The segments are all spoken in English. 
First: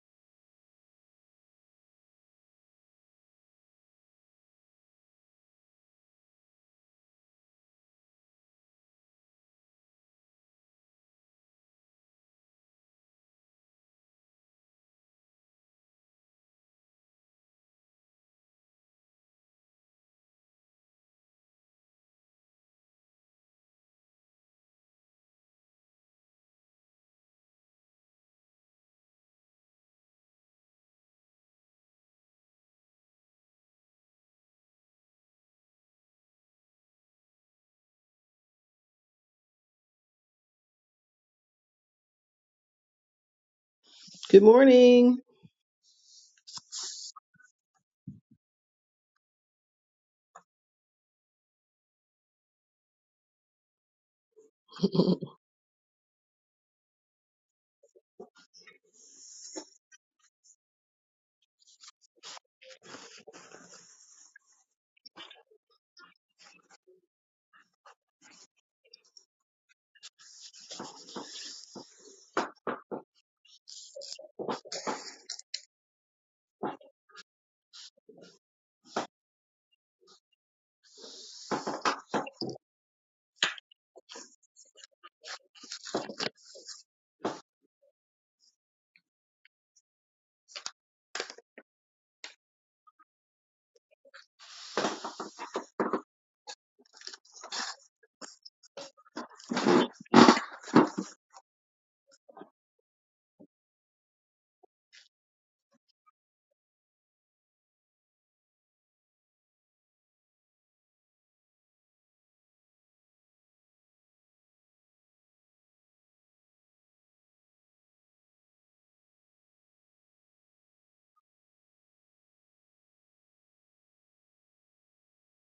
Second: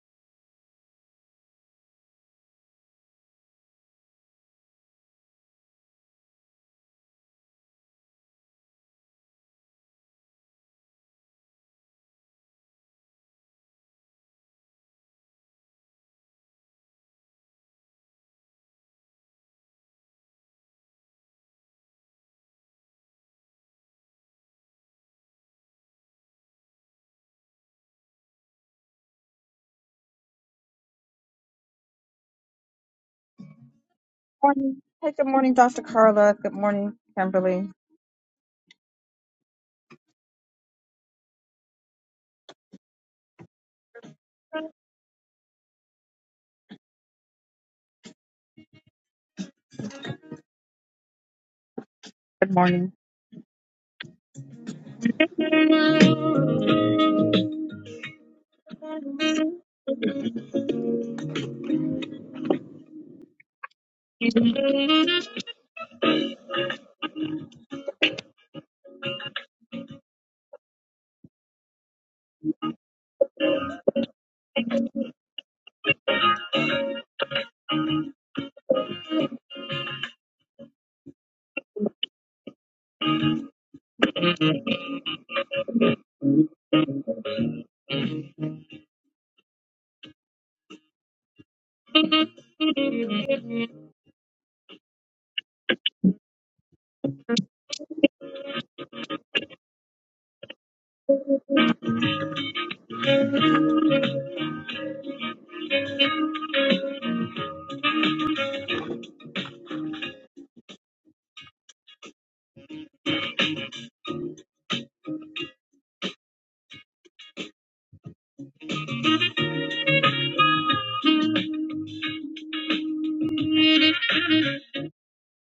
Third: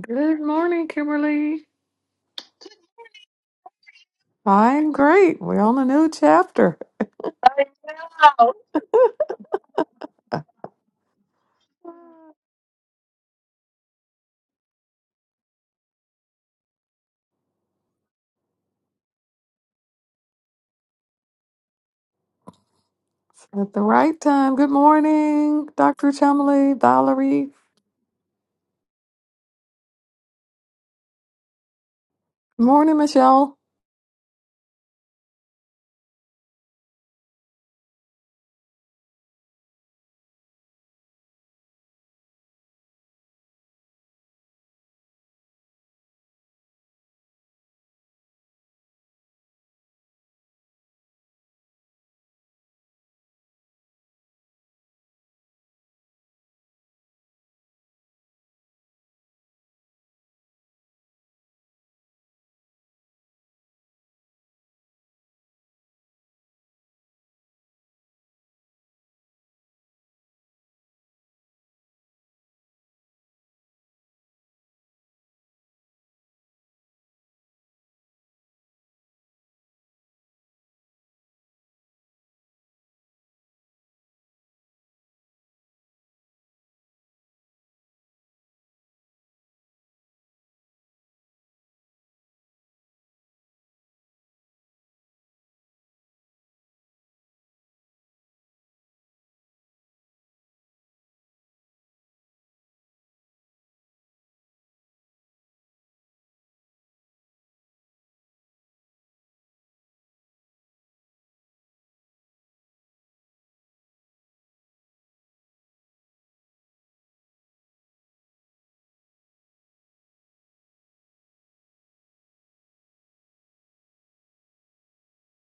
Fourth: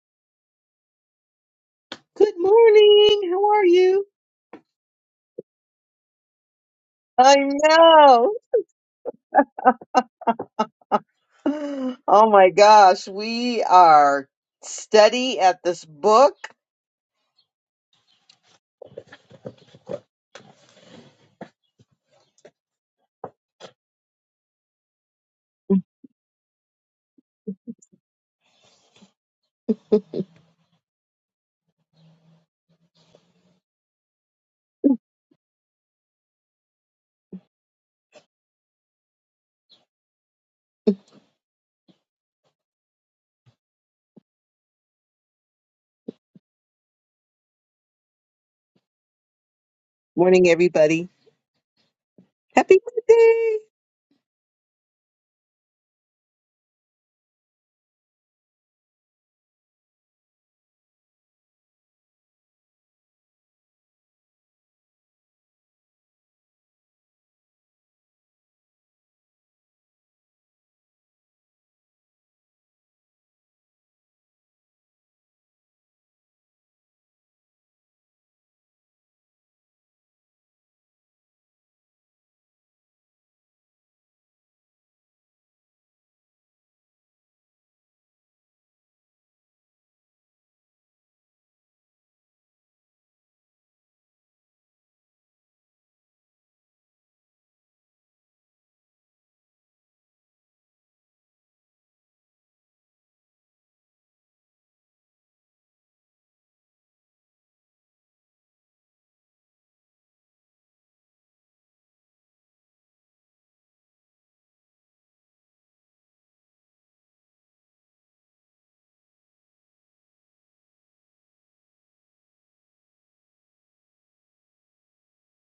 Good morning, Kimberly. Good morning. How are you? I'm great. We're on a new chapter I know. Oh. Oh my gosh, we are steady at this book. at the right time. Good morning, Dr. Chumley, Valerie. Good morning, Michelle. morning. Hey, good morning, Dr. Carla. Good morning, Kimberly. Good morning. Morning, everybody. Good Happy morning. birthday. Good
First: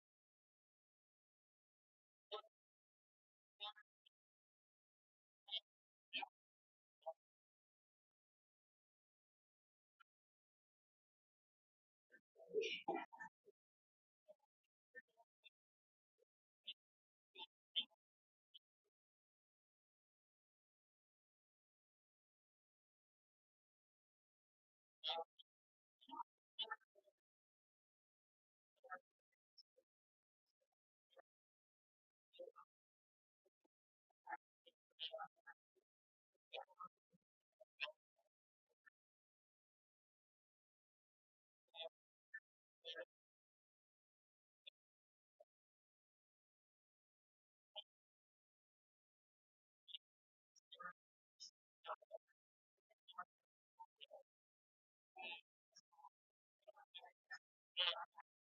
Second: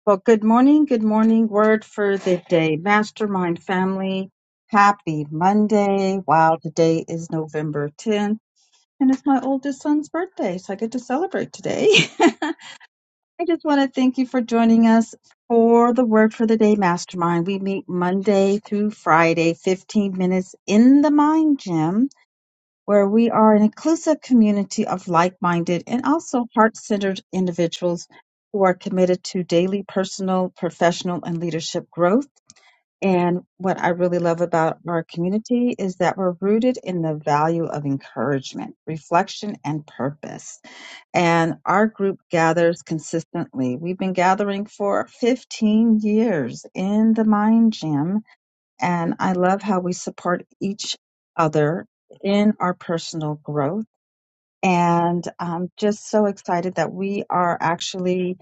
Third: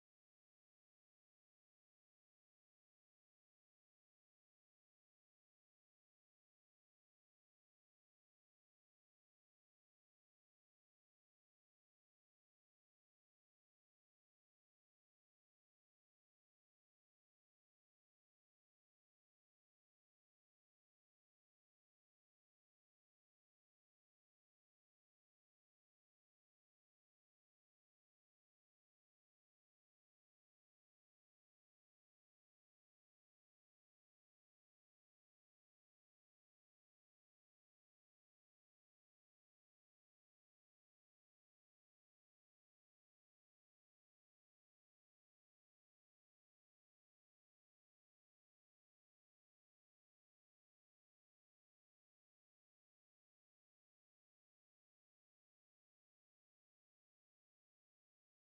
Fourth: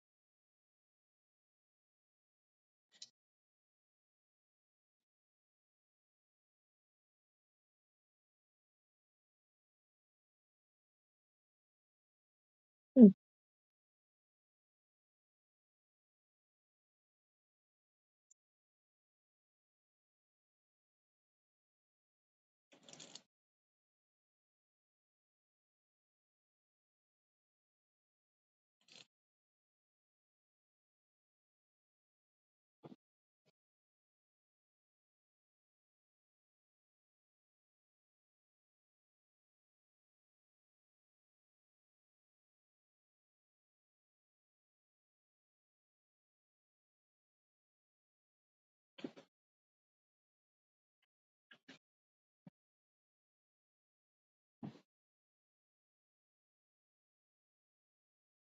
Well, good morning. Good morning. Word for the day. Mastermind family. Happy Monday. Wow, today is November 10th, and it's my oldest son's birthday, so I get to celebrate today. I just want to thank you for joining us for the Word for the Day Mastermind. We meet Monday through Friday, 15 minutes in the Mind Gym where we are an inclusive community of like minded and also heart centered individuals who are committed to daily personal, professional, and leadership growth. And what I really love about our community is that we're rooted in the value of encouragement, reflection, and purpose. And our group gathers consistently. We've been gathering for 15 years in the Mind Gym and I love how we support each other in our personal growth. And I'm just so excited that we are actually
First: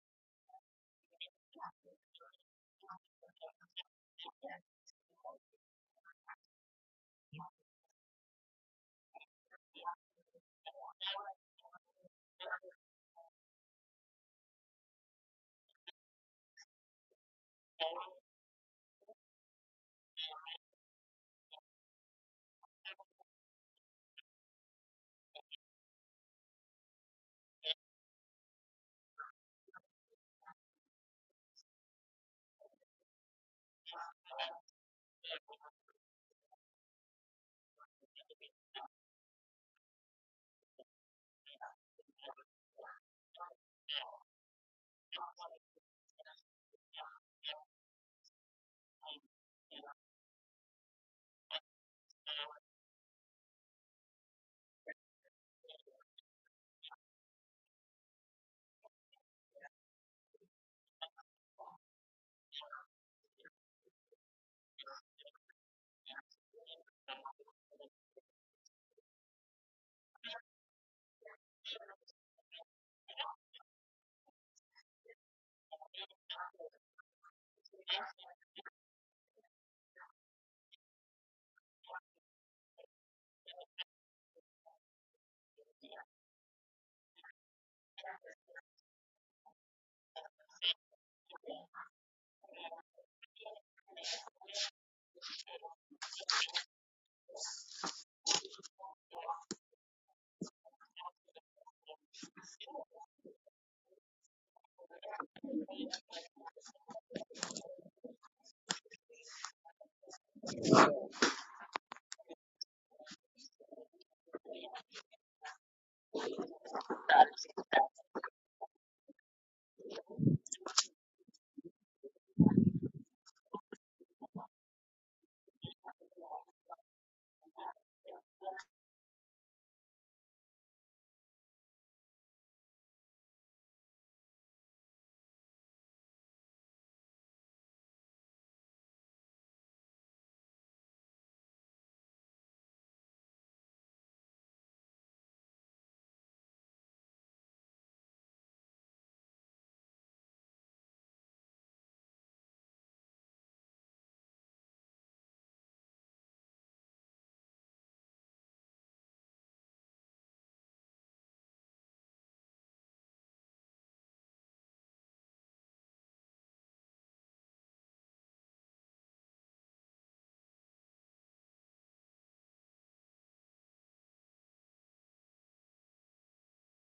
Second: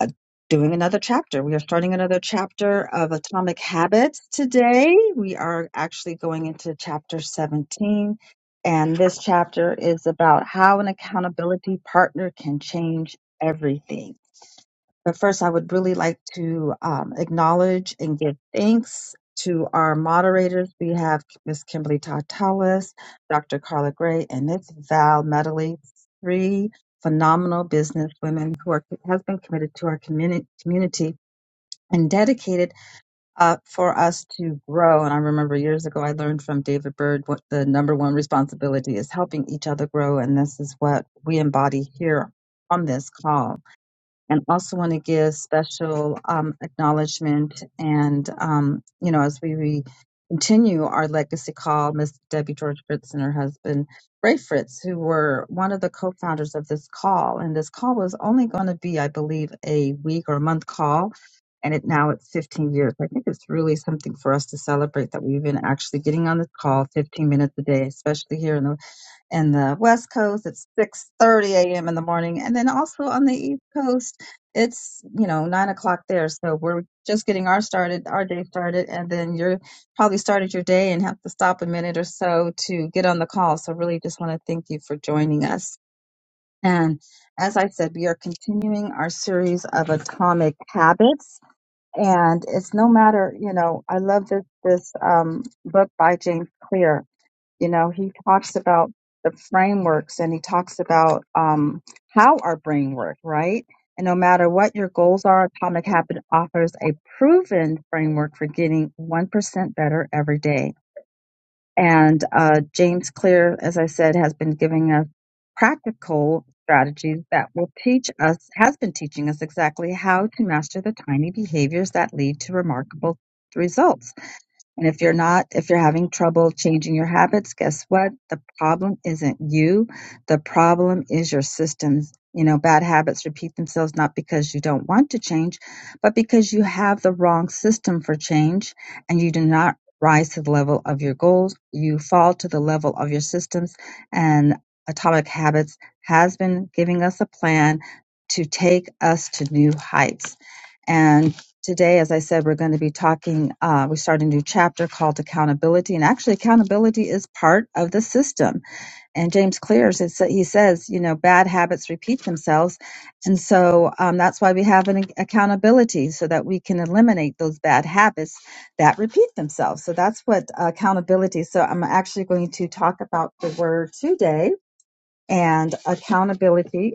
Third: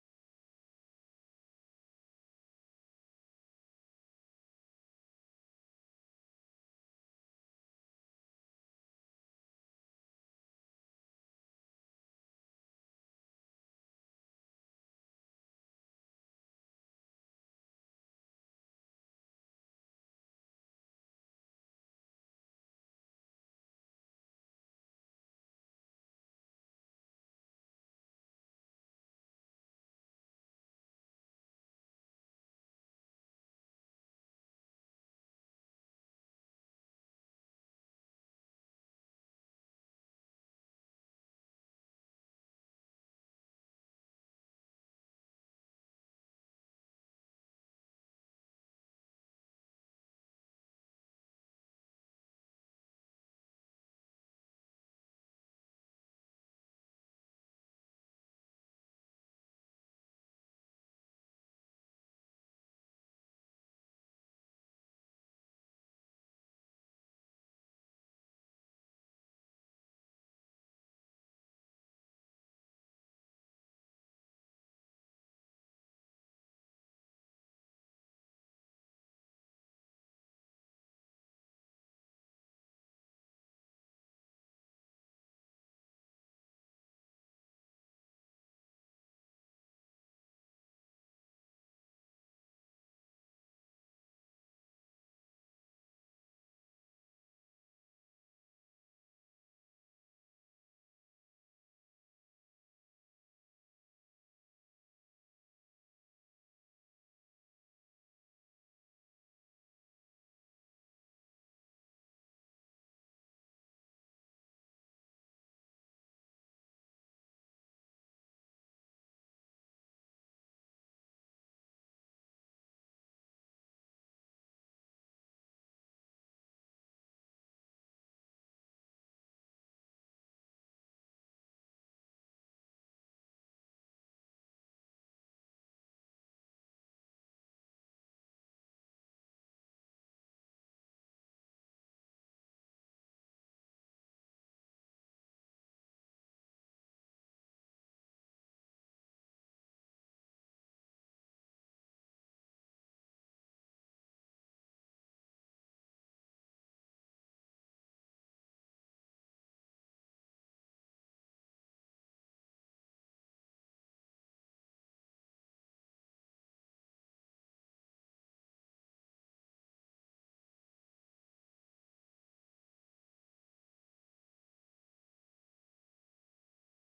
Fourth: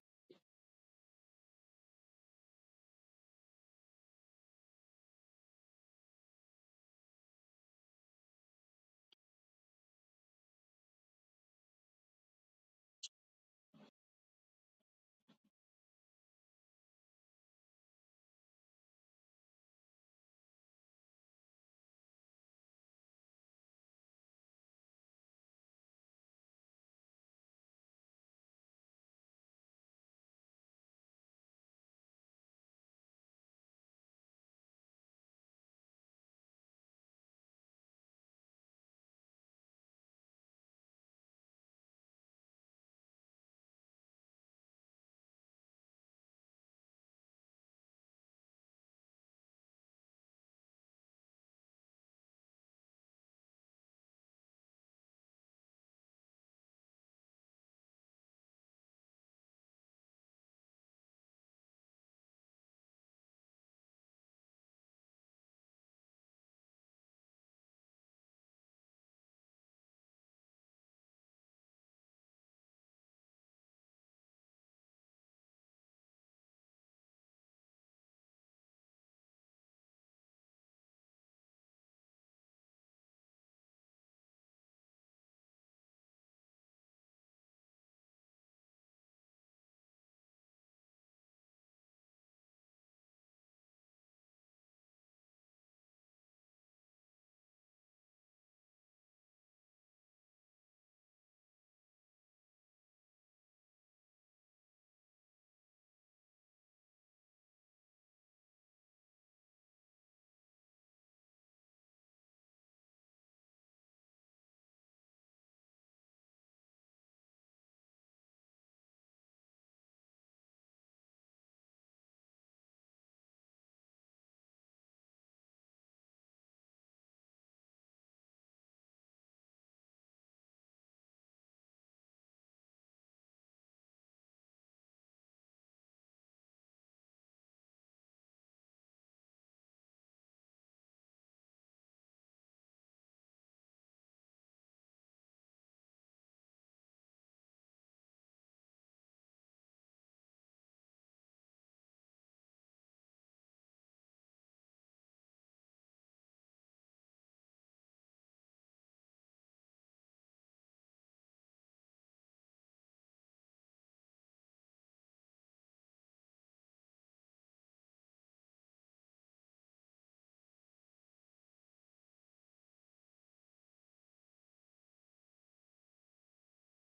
uh, doing another chapter. We are starting another chapter of Atomic Habits today. We are actually going into chapter 17. And this chapter is about how an accountability partner can change everything. But first, I would really like to um, acknowledge and give thanks to our moderators. We have Ms. Kimberly Tartalis, Dr. Carla Gray, and Ms. Val Medley, three phenomenal business women who are has been committed to our community, community and dedicated uh, for us to grow. And I remember years ago, I learned from David Bird what the number one responsibility is helping each other grow. And this is what we embody here on this call and also want to give special um, acknowledgement and um, you know as we, we continue our legacy call miss debbie george fritz and her husband ray fritz who were one of the co-founders of this call and this call was only going to be i believe a week or a month call and it now it's 15 years i think it's really something for us to celebrate that we've been actually getting on this call 15 minutes a day especially here in the in the west coast it's 6.30 a.m in the morning and then also on the east coast it's you know 9 o'clock there so we're just getting our started our day started and then you're probably started your day and have to stop a minute or so to get on the call so really just want to thank you for joining us and as i said we are continuing our series of atomic habits and it's no matter you know i love this this um, book by james clear you know he talks about the frameworks and he talks about um, how our brain works right and no matter what your goals are atomic habit offers a proven framework for getting 1% better every day and uh, james clear as i said has been giving us practical strategies that will teach us has been teaching us exactly how to master the tiny behaviors that lead to remarkable results and if you're not, if you're having trouble changing your habits, guess what? The problem isn't you. The problem is your systems. You know, bad habits repeat themselves not because you don't want to change, but because you have the wrong system for change and you do not rise to the level of your goals. You fall to the level of your systems. And Atomic Habits has been giving us a plan to take us to new heights. And Today, as I said, we're going to be talking. Uh, we start a new chapter called accountability, and actually, accountability is part of the system. And James Clear he says, you know, bad habits repeat themselves, and so um, that's why we have an accountability so that we can eliminate those bad habits that repeat themselves. So that's what uh, accountability. So I'm actually going to talk about the word today, and accountability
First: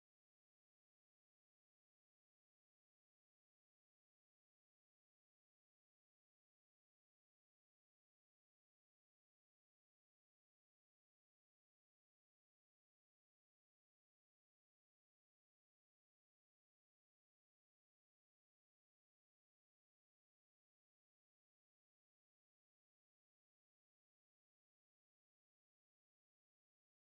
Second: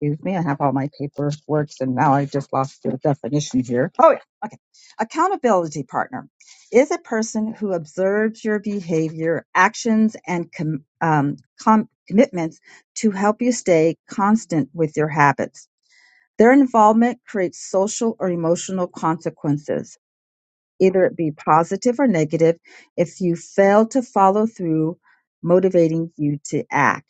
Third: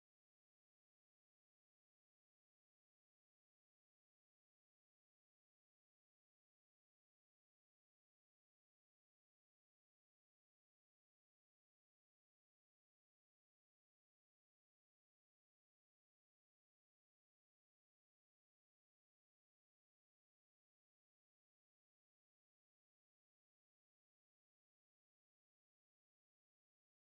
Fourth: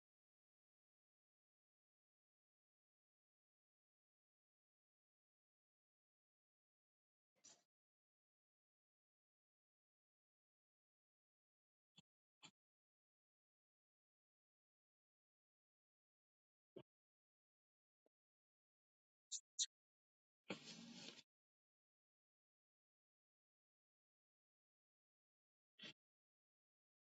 Excuse me, I have all my paperwork and now I just lost the definition here. Oh, yeah. Okay. Accountability partner is a person who observes your behavior, actions, and com- um, com- commitments to help you stay constant with your habits. Their involvement creates social or emotional consequences either it be positive or negative, if you fail to follow through, motivating you to act.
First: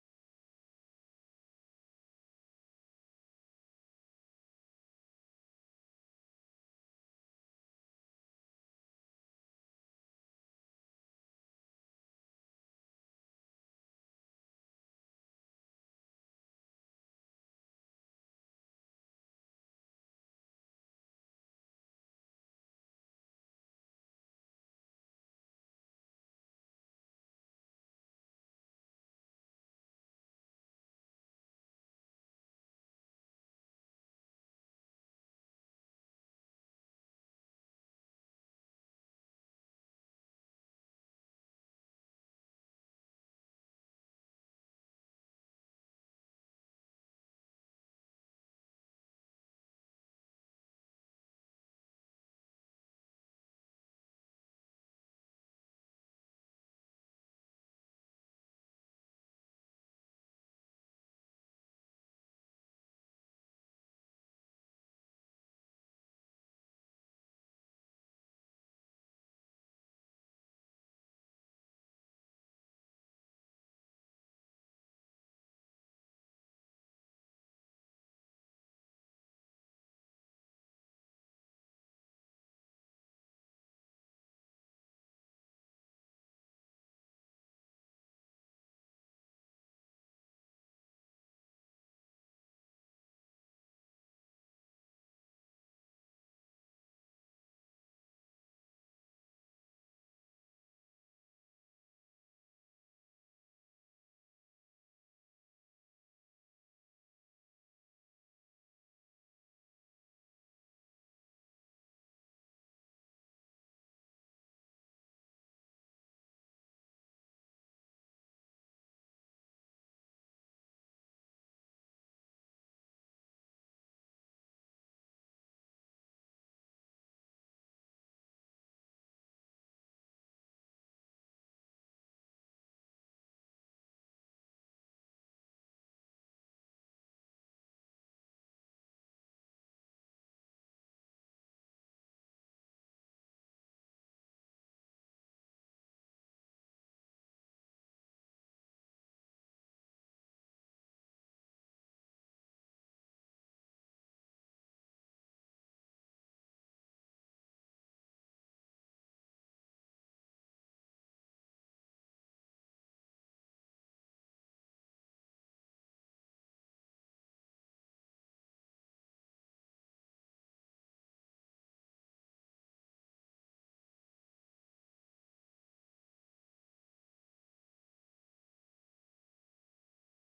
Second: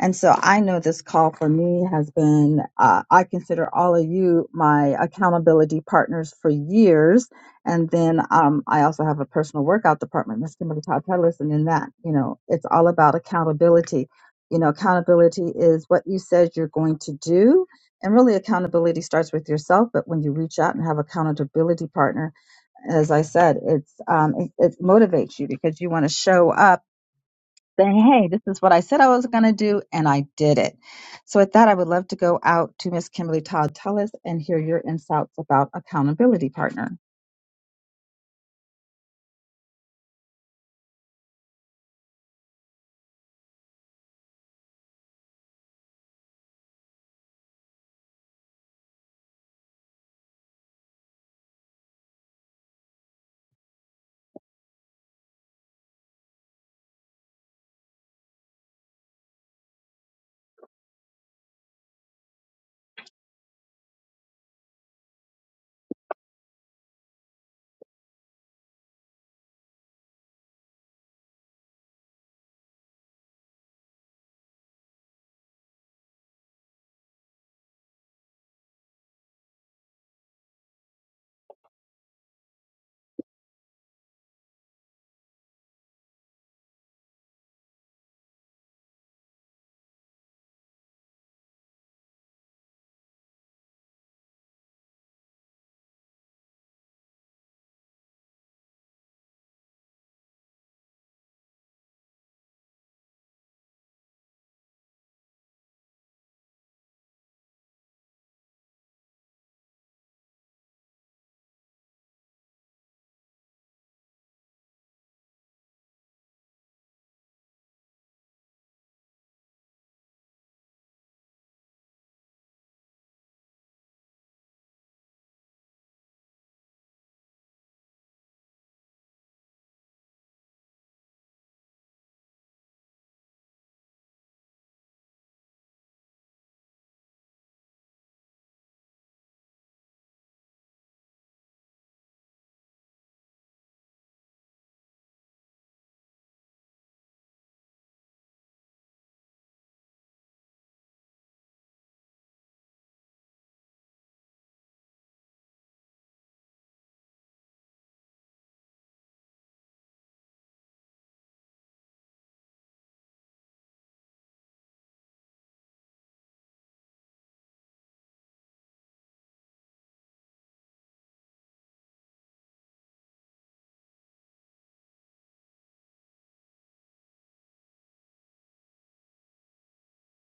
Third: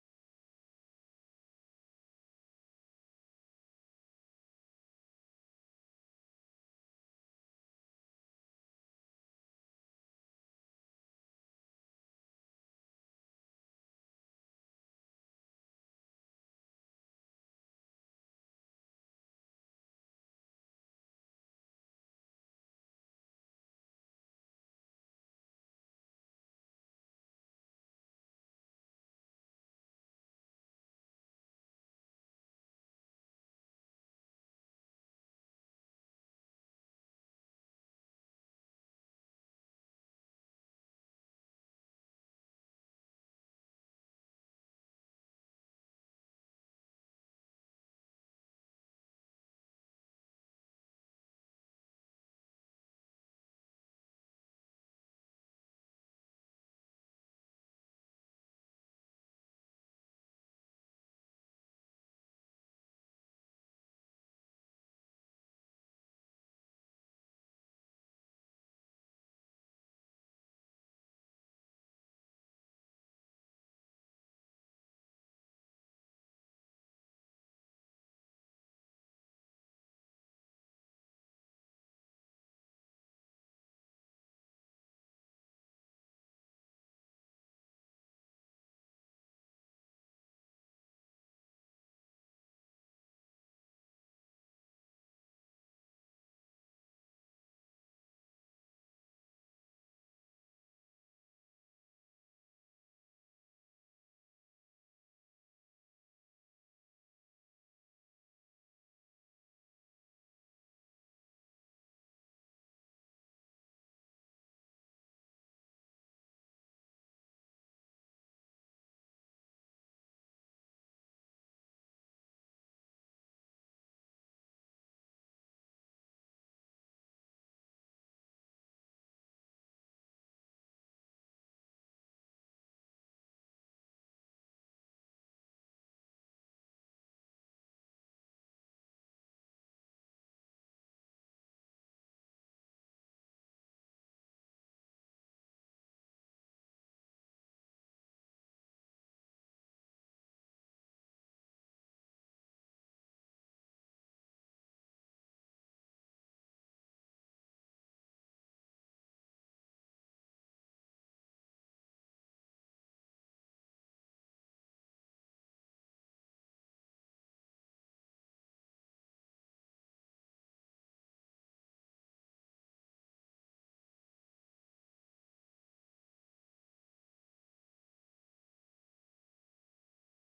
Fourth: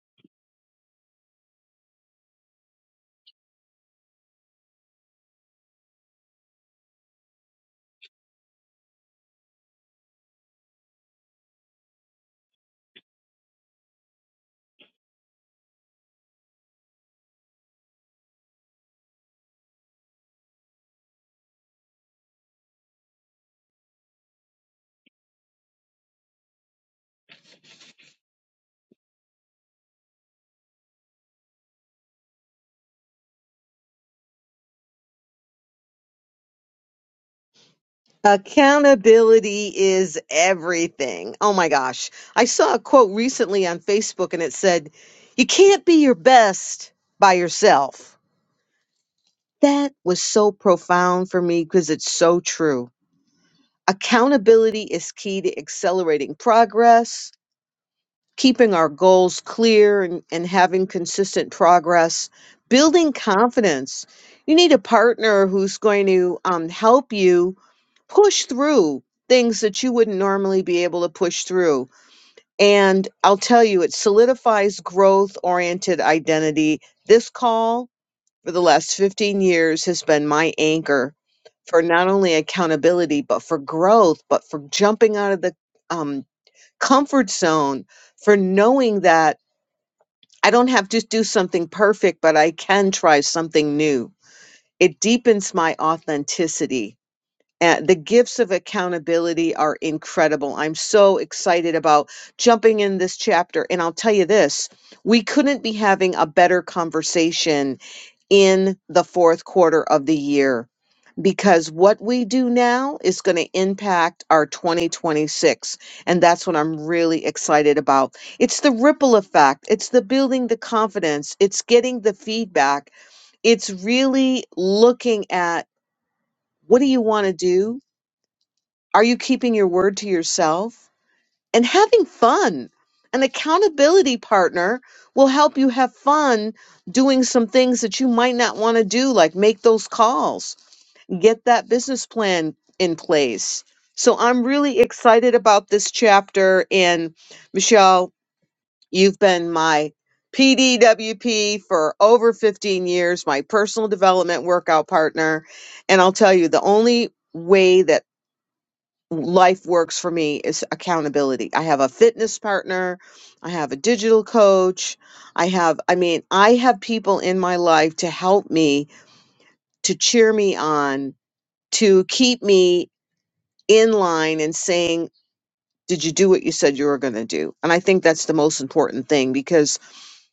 And so I know this call for me has been, uh, I consider all of you my accountability partners for years. And then um, I also have a personal workout department, Miss Kimberly Todd Pettis. And in that, you know, it's all about accountability. You know, accountability is what you said you're going to do. And really, accountability starts with yourself. But when you reach out and have accountability partner, as I said, it's um, it, it motivates you because you want to show up saying, "Hey, this is what I said I was going to do, and I did it." So, with that, I would love to go out to Miss Kimberly Todd Tullis and hear your insights about accountability partner. Accountability is everything. Oh my gosh. I saw a quote recently on Facebook and it said, You can't be your best by yourself. That was so profound for me because it's so true. Accountability is key to accelerating progress keeping our goals clear and, and having consistent progress, building confidence. You need a partner who's going to um, help you push through things that you wouldn't normally be able to push through. And I'll tell you, it solidifies growth oriented identity. This call for the last 15 years has been my anchor for not only accountability, but for growth, but for jumping out of the um, comfort zone for knowing that I don't have to do something perfect, but I can try something new. It deepens my authenticity. And the gifts of accountability are incredible. I'm so excited about jumping in this chapter. And I'll tell you this we couldn't be having a better conversation in the fourth quarter of the year because what we do now is going to impact our 2026 and that's what i'm really excited about it's the ripple effect it's the building the confidence it's getting the feedback it's really looking at what do you want to do are you keeping your word to yourself and having fun an accountability partner will help you have fun doing some things that you might not want to do like make those calls get that business plan in place. So I'm really excited about this chapter. And Michelle, you've been my PDWP for over 15 years, my personal development workout partner. And I'll tell you, the only way that life works for me is accountability. I have a fitness partner, I have a digital coach, I have, I mean, I have people in my life to help me, to cheer me on, to keep me in line and saying, Did you do what you said you were going to do? And I think that's the most important thing because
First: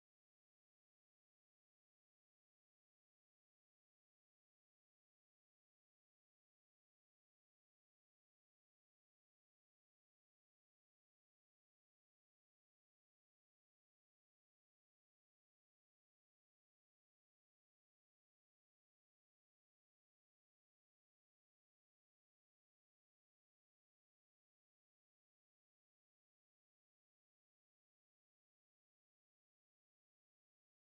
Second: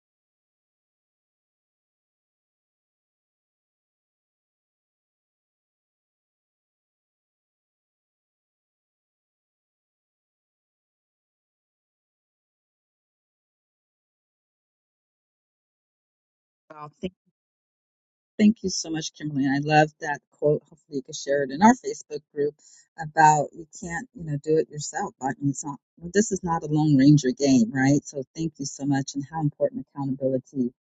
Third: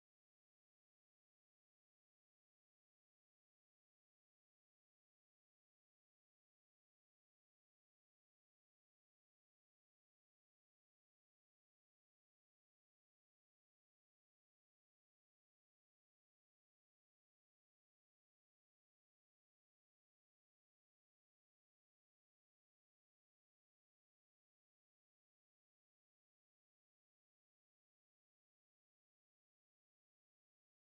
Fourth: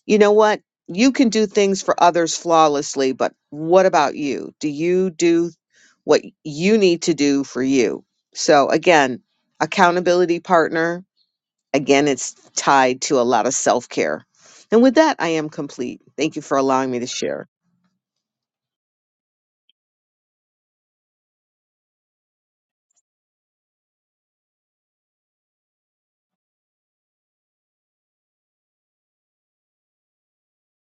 you know what? You can do things for others flawlessly, but what about you? Do you do what you need to do for you? So, again, accountability partner, again, it's tied to a lot of self care. And with that, I am complete. Thank you for allowing Well, me to share. Thank you so much, Kimberly. And I love that quote. Hopefully, you can share it in our Facebook group about you can't, you know, do it yourself. I mean, it's not, well, this is not a Lone Ranger game, right? So, thank you so much, and how important accountability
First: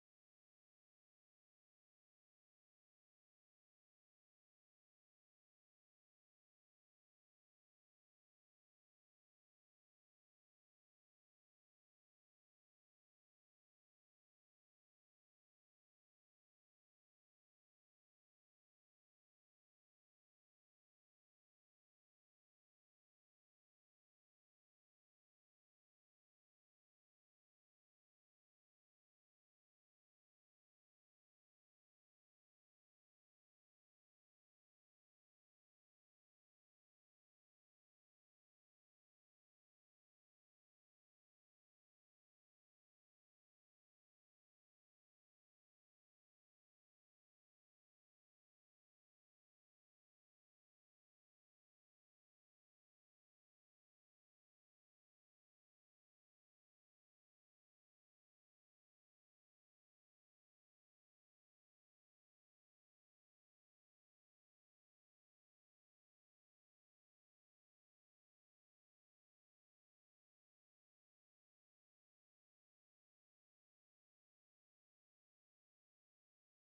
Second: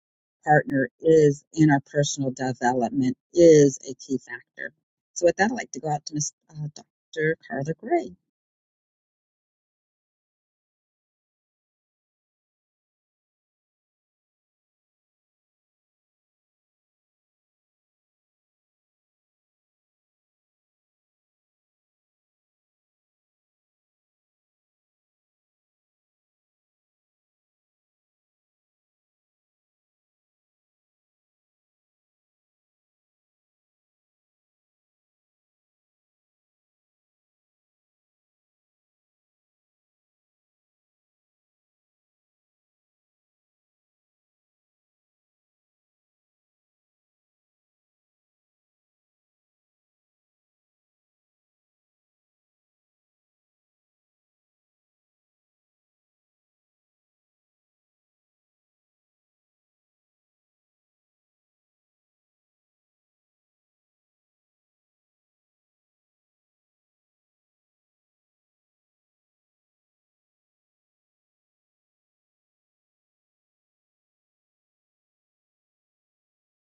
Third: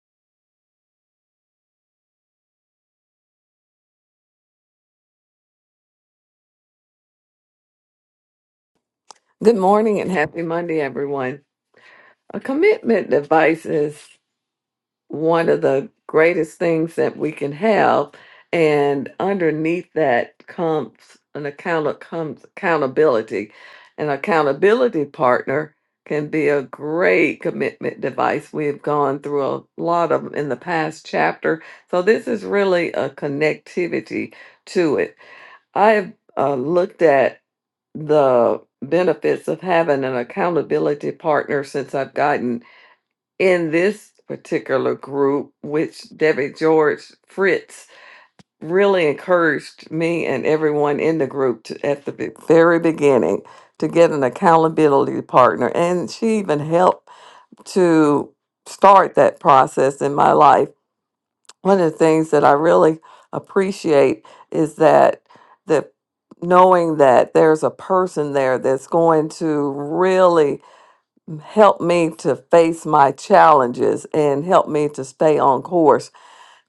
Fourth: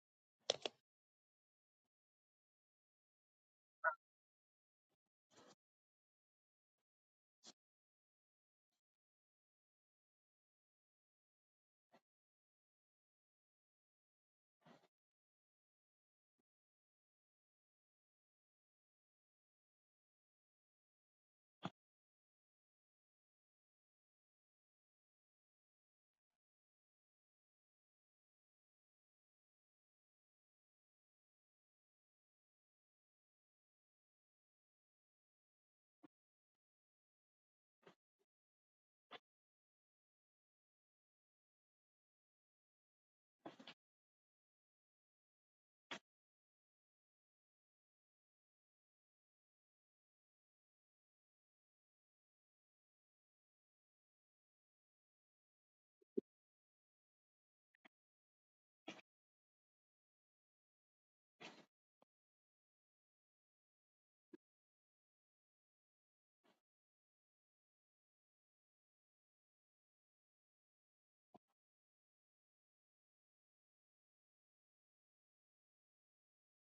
partner is in our personal development is a key factor. So, with that, I'd like to go out to Miss uh, Dr. Carla Gray. Good morning and happy Monday, everyone. A commitment device is. one of the greatest things that we can have and underneath that comes an account comes accountability an accountability partner can be a great commitment device we've gone through a lot of 'em in the past chapter so this is really a connectivity to it i've uh, looked at the benefits of having an accountability partner since i've gotten in this particular group, which Debbie George Fritz really encouraged me and everyone in the group to, at the be- very beginning to get an accountability partner. And she even helped to start that process in my life. One of the things that I really appreciate is that the knowing that there's a person there that's going to really help me to face my challenges and help me to stay on course.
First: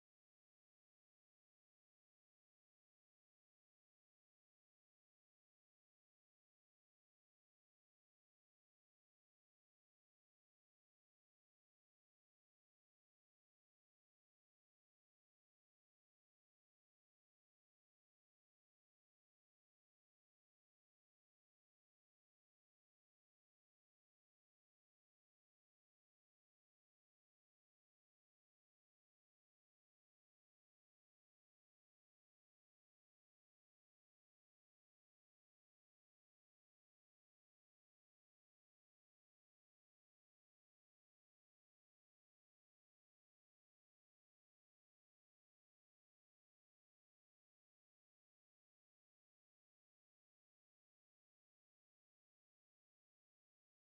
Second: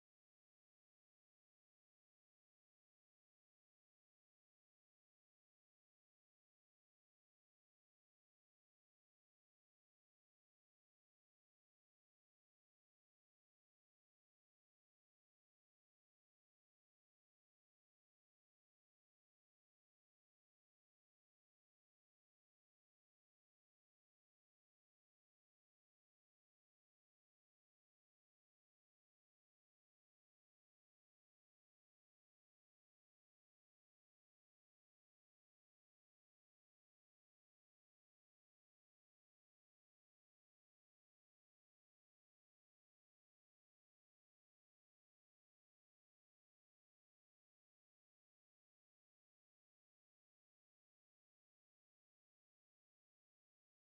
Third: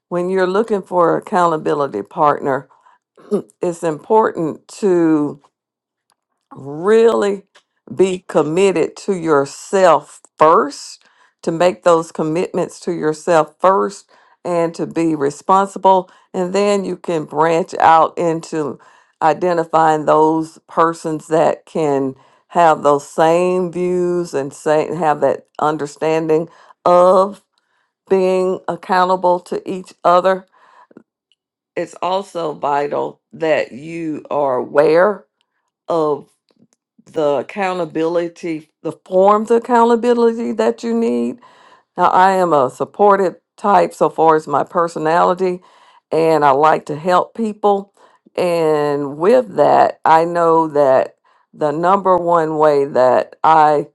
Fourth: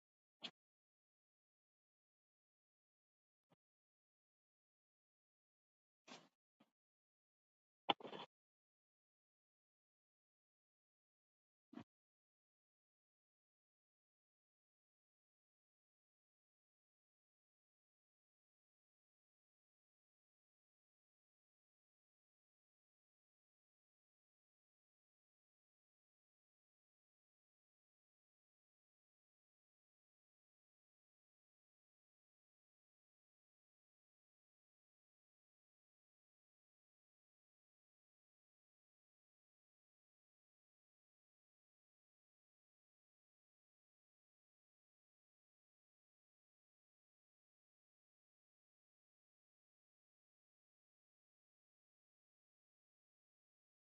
When you're looking for an accountability partner, it's important to really be committed to yourself first, to make those commitments to yourself first, and to be responsible. And then you can branch out into identifying those persons that can have those same views and say, have that understanding of being accountable to each other. It's also vital that you are aware the accountability, the forms of accountability that you need. Now, I am a supportive type so far as my personality, and I like to help people. And with that, I know that the number one way that I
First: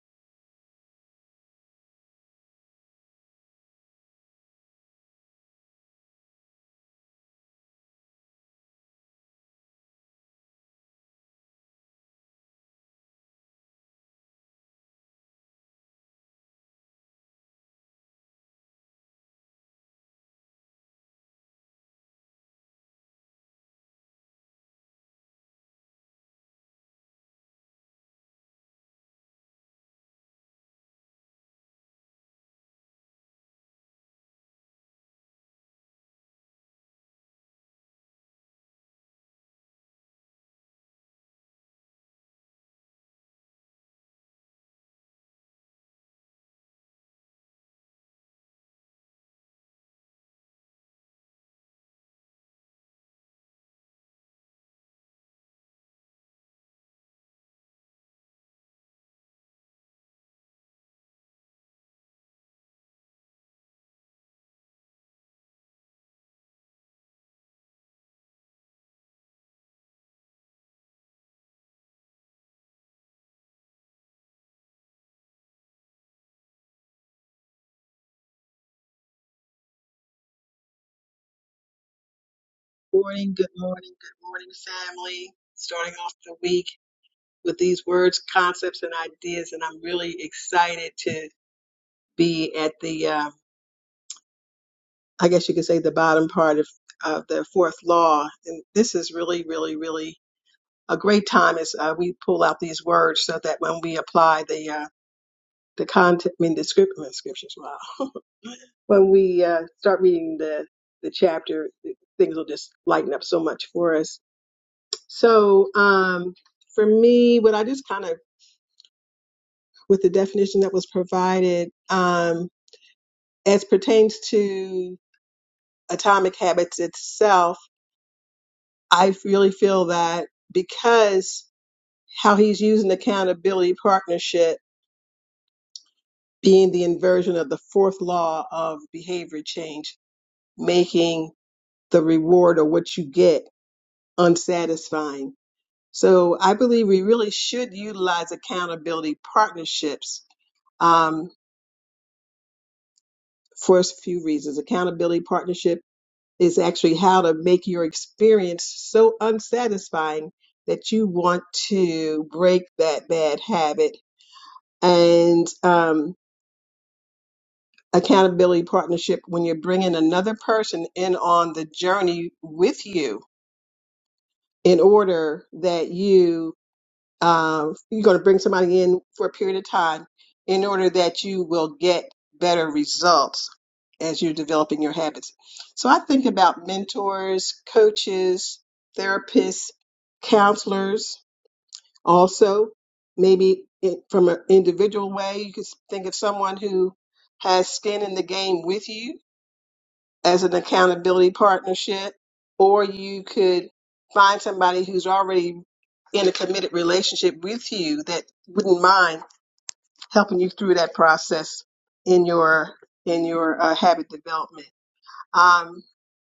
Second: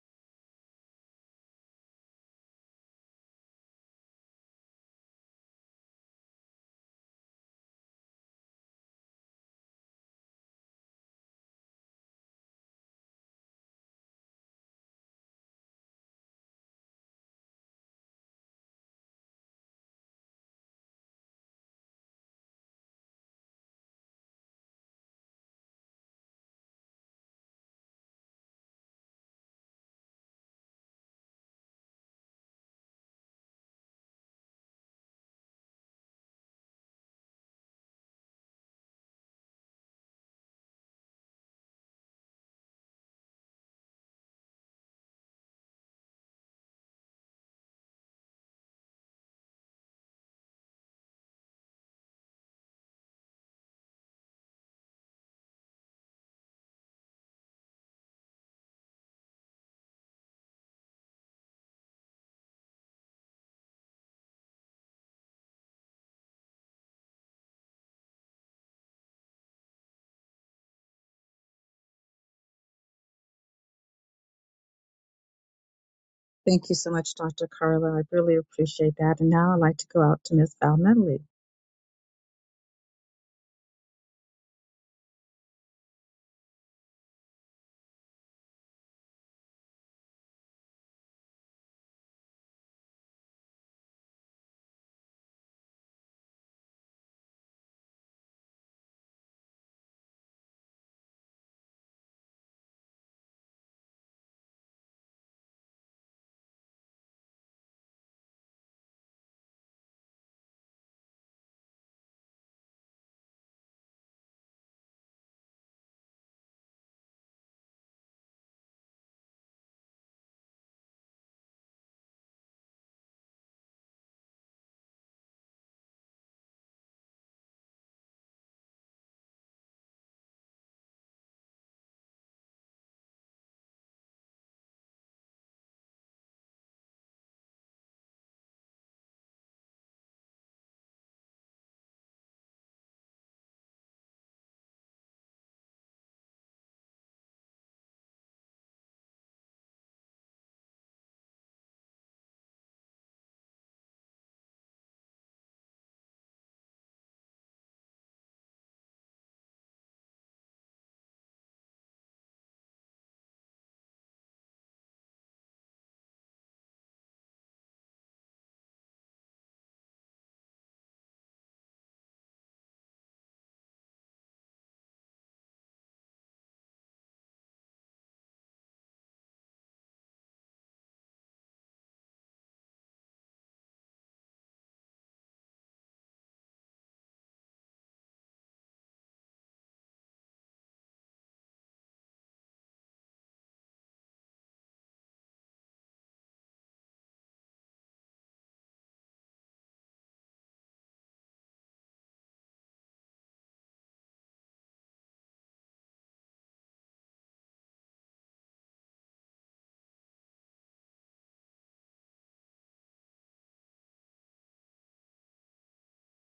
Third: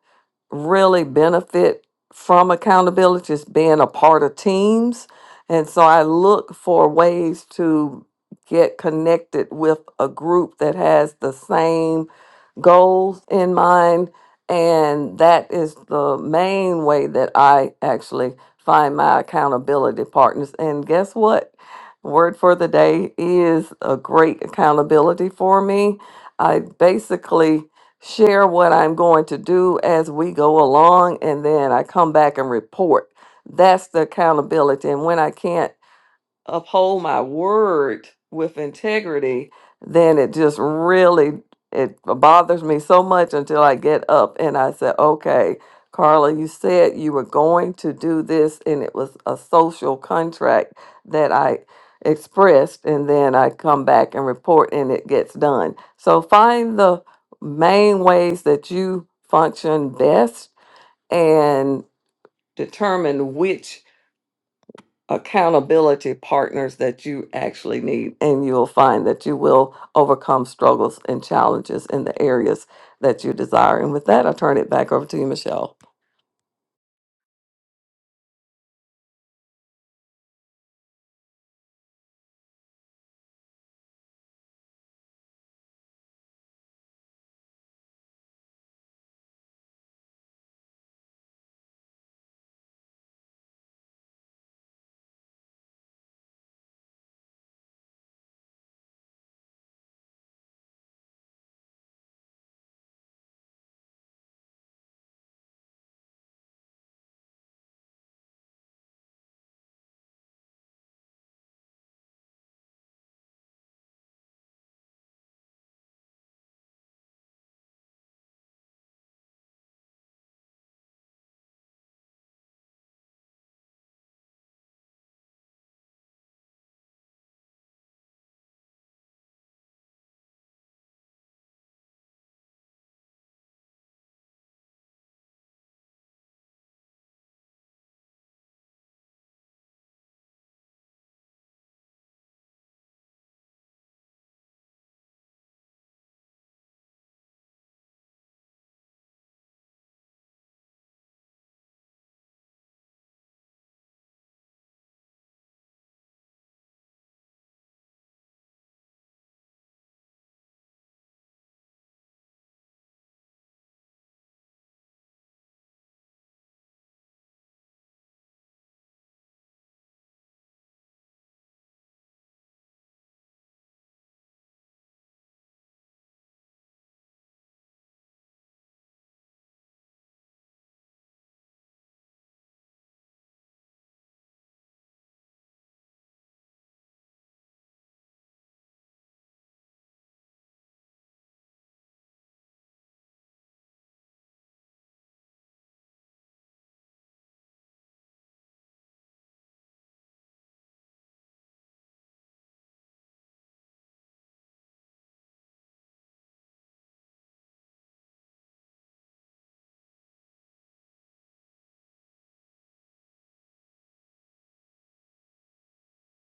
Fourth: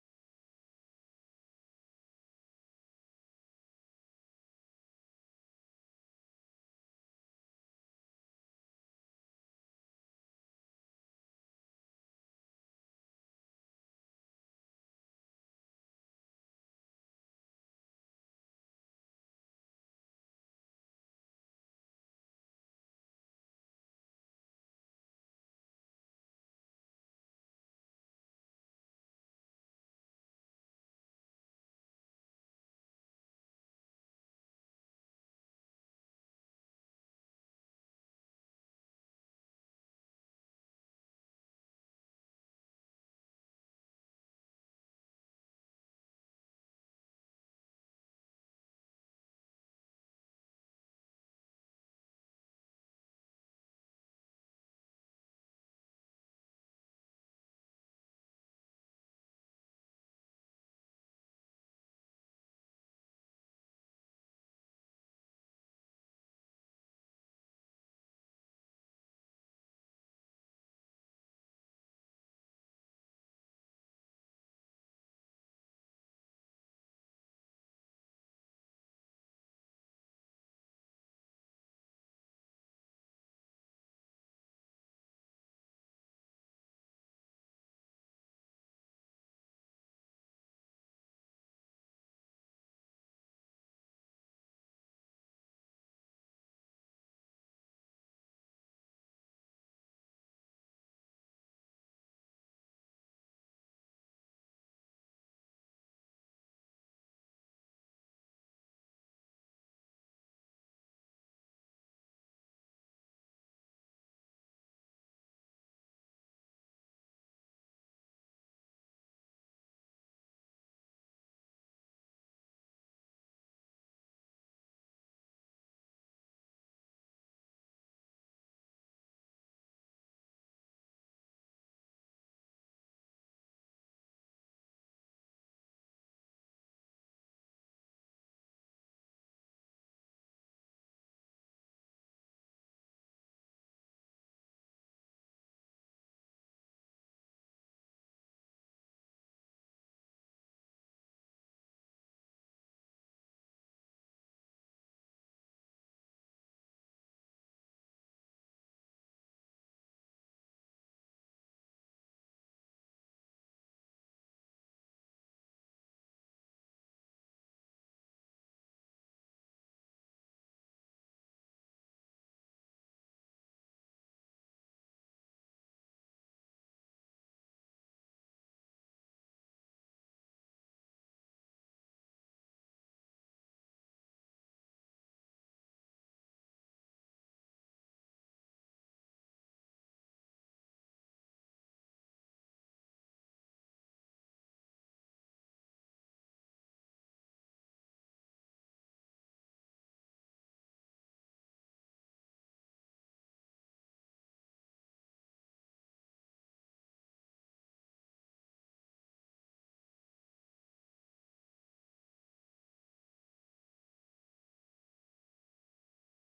really benefit from accountability is being a part of teams. And so I look for ways to get connected with a group that has the same goals in mind. And that is the main way that I actually find my accountability partners. And guess what? Word for the day is a great accountability for me. I basically share what I'm going to do as we go along, and then I come back and report. That's the accountability. And when I can't uphold my word with integrity, then it just really it bothers me so much until I get up and I say, "Okay, Carla, you said you were going to do this and it was a social contract that I expressed and then I come back and report and it gets done." So find the main ways that you function best and determine which accountability partners that you actually need, and you'll find that you will overcome struggles and challenges in the areas that you desire. And with that, I turn it back over to you, Michelle. Thank you so much, Dr. Carla. I really appreciate that. And now I'd like to go out to Miss Val Medley. morning, good morning, good morning, family. Starting off the week with these words, concepts, and ideas, and I'm really excited to be at the, uh, I guess you could say, the bottom part of, of the fourth law. And this is really, really, really a great time as uh, we pull out these words so that when we apply the uh, the content, I mean, the script, I mean, scriptures, wow. when we uh, start reading the the chapter, things will just lighten up so much for us. So um, for me, what I just kind of with the definition that was provided um, as pertains to atomic habits itself, I really feel that because how he's using accountability partnership being the inversion of the fourth law of behavior change, making the reward or what you get unsatisfying. So I believe we really should utilize accountability partnerships um, for a few reasons. Accountability partnership is actually how to make your experience so unsatisfying that you want to break that bad habit. And um, accountability partnership, when you're bringing another person in on the journey with you, in order that you um, you're going to bring somebody in for a period of time in order that you will get better results as you're developing your habits. So I think about mentors, coaches, therapists, counselors, also maybe it, from an individual way, you could think of someone who has skin in the game with you as an accountability partnership, or you could find somebody who's already in a committed relationship with you that wouldn't mind helping you through that process in your in your uh, habit development. Um,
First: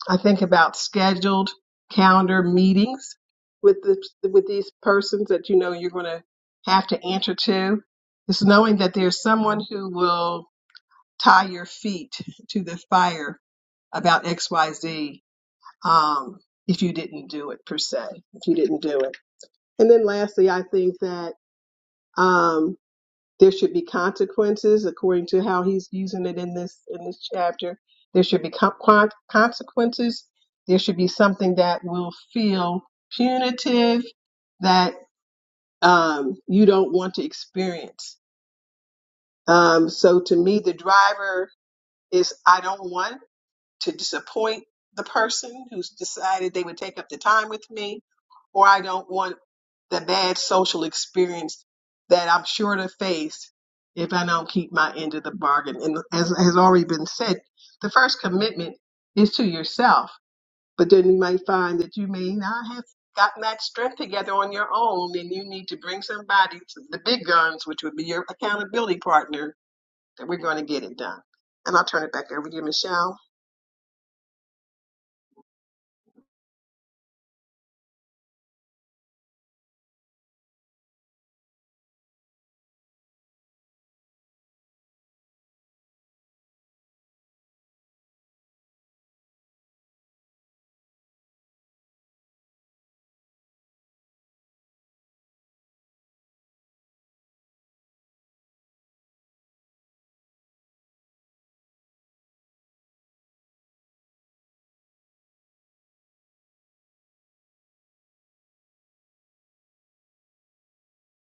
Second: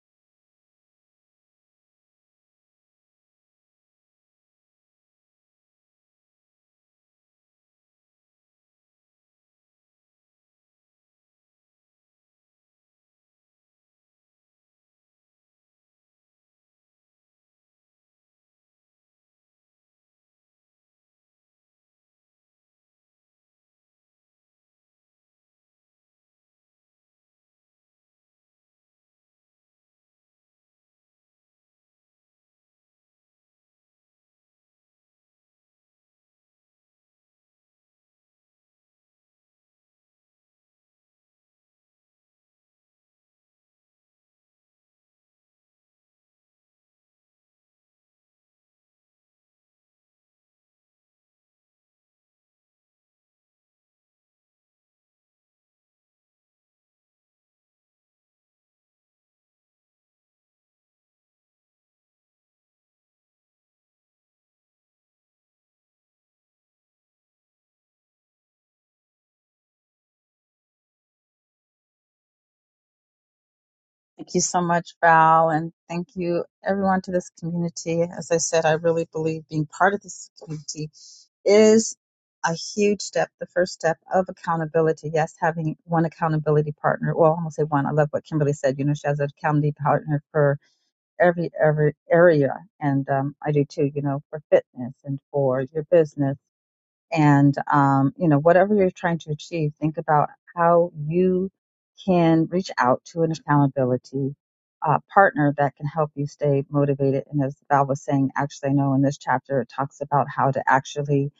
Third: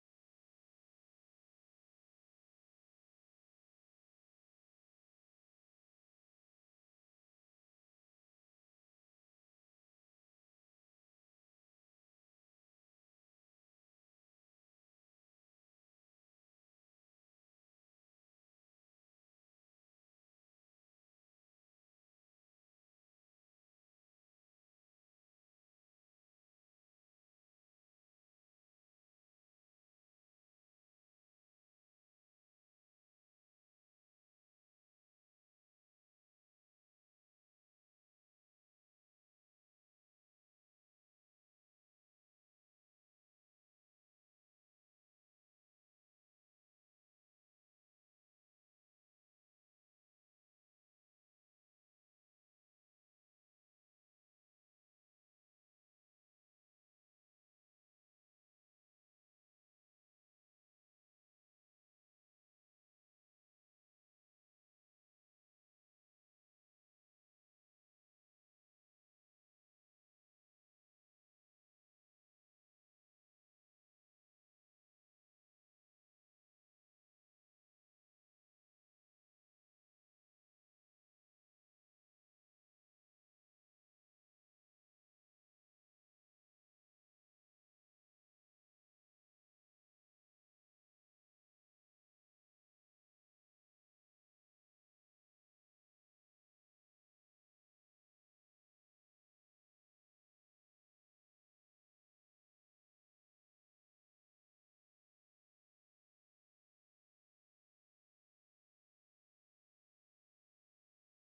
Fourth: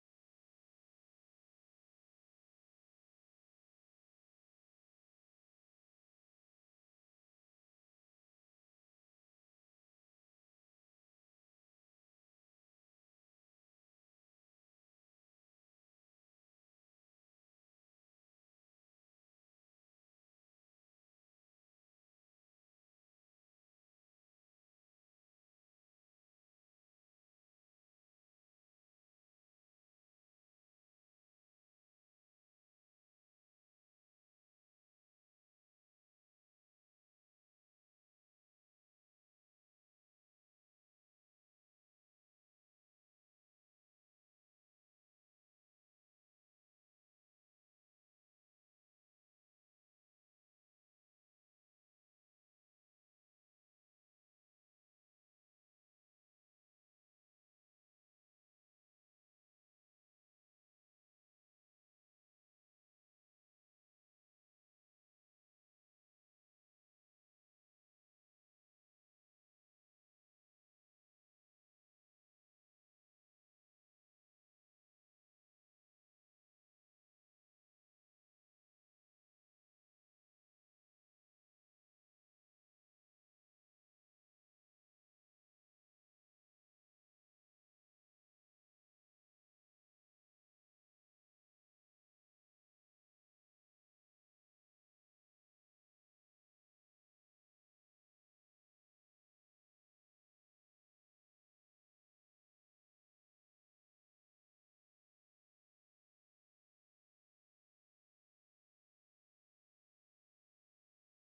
I think about scheduled calendar meetings with the, with these persons that you know you're going to have to answer to. It's knowing that there's someone who will tie your feet to the fire about XYZ um, if you didn't do it per se, if you didn't do it. And then lastly, I think that um, there should be consequences according to how he's using it in this in this chapter. There should be con- con- consequences. There should be something that will feel punitive that um, you don't want to experience. Um, so to me, the driver is I don't want to disappoint the person who's decided they would take up the time with me, or I don't want the bad social experience that I'm sure to face if I don't keep my end of the bargain. And as has already been said, the first commitment is to yourself, but then you might find that you may not have gotten that strength together on your own and you need to bring somebody to the big guns, which would be your accountability partner that we're going to get it done. And I'll turn it back over to you, Michelle. Thank you so much, Val, and thank you everyone to this community. As I said, I really believe being part of this community is a huge step, the first step of accountability. Yes, having one accountability partner. Well, i will going say one. I love what Kimberly said. You know, she has an accountability partner for every every area, and um, I do too. You know, for fitness and for your business and um, you know whatever you're trying to achieve think about how you can reach out to an accountability uh, partner that can help you stay motivated and as val was saying actually i know in this chapter it talks about how to actually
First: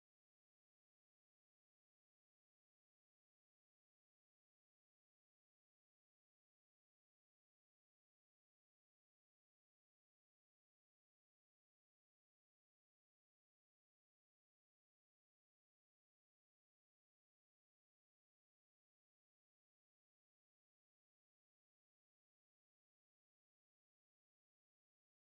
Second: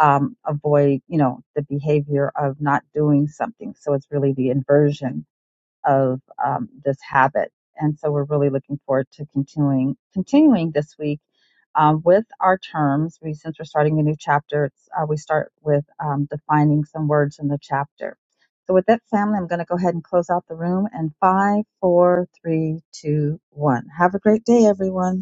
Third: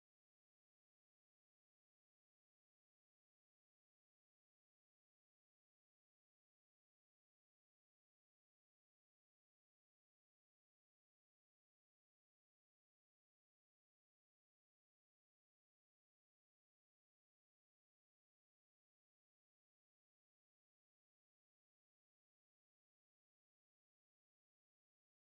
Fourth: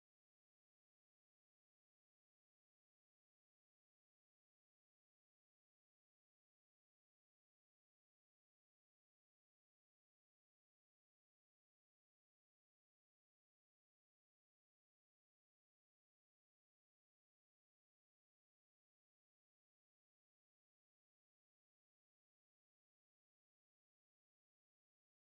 um, avoid you know the behavior of not doing something so it's really the inversion of um, this habit. And so we're really looking forward to continuing continuing this week um, with our terms. We since we're starting a new chapter, it's, uh, we start with um, defining some words in the chapter. So with that, family, I'm going to go ahead and close out the room. And five, four, three, two, one. Have a great day, everyone.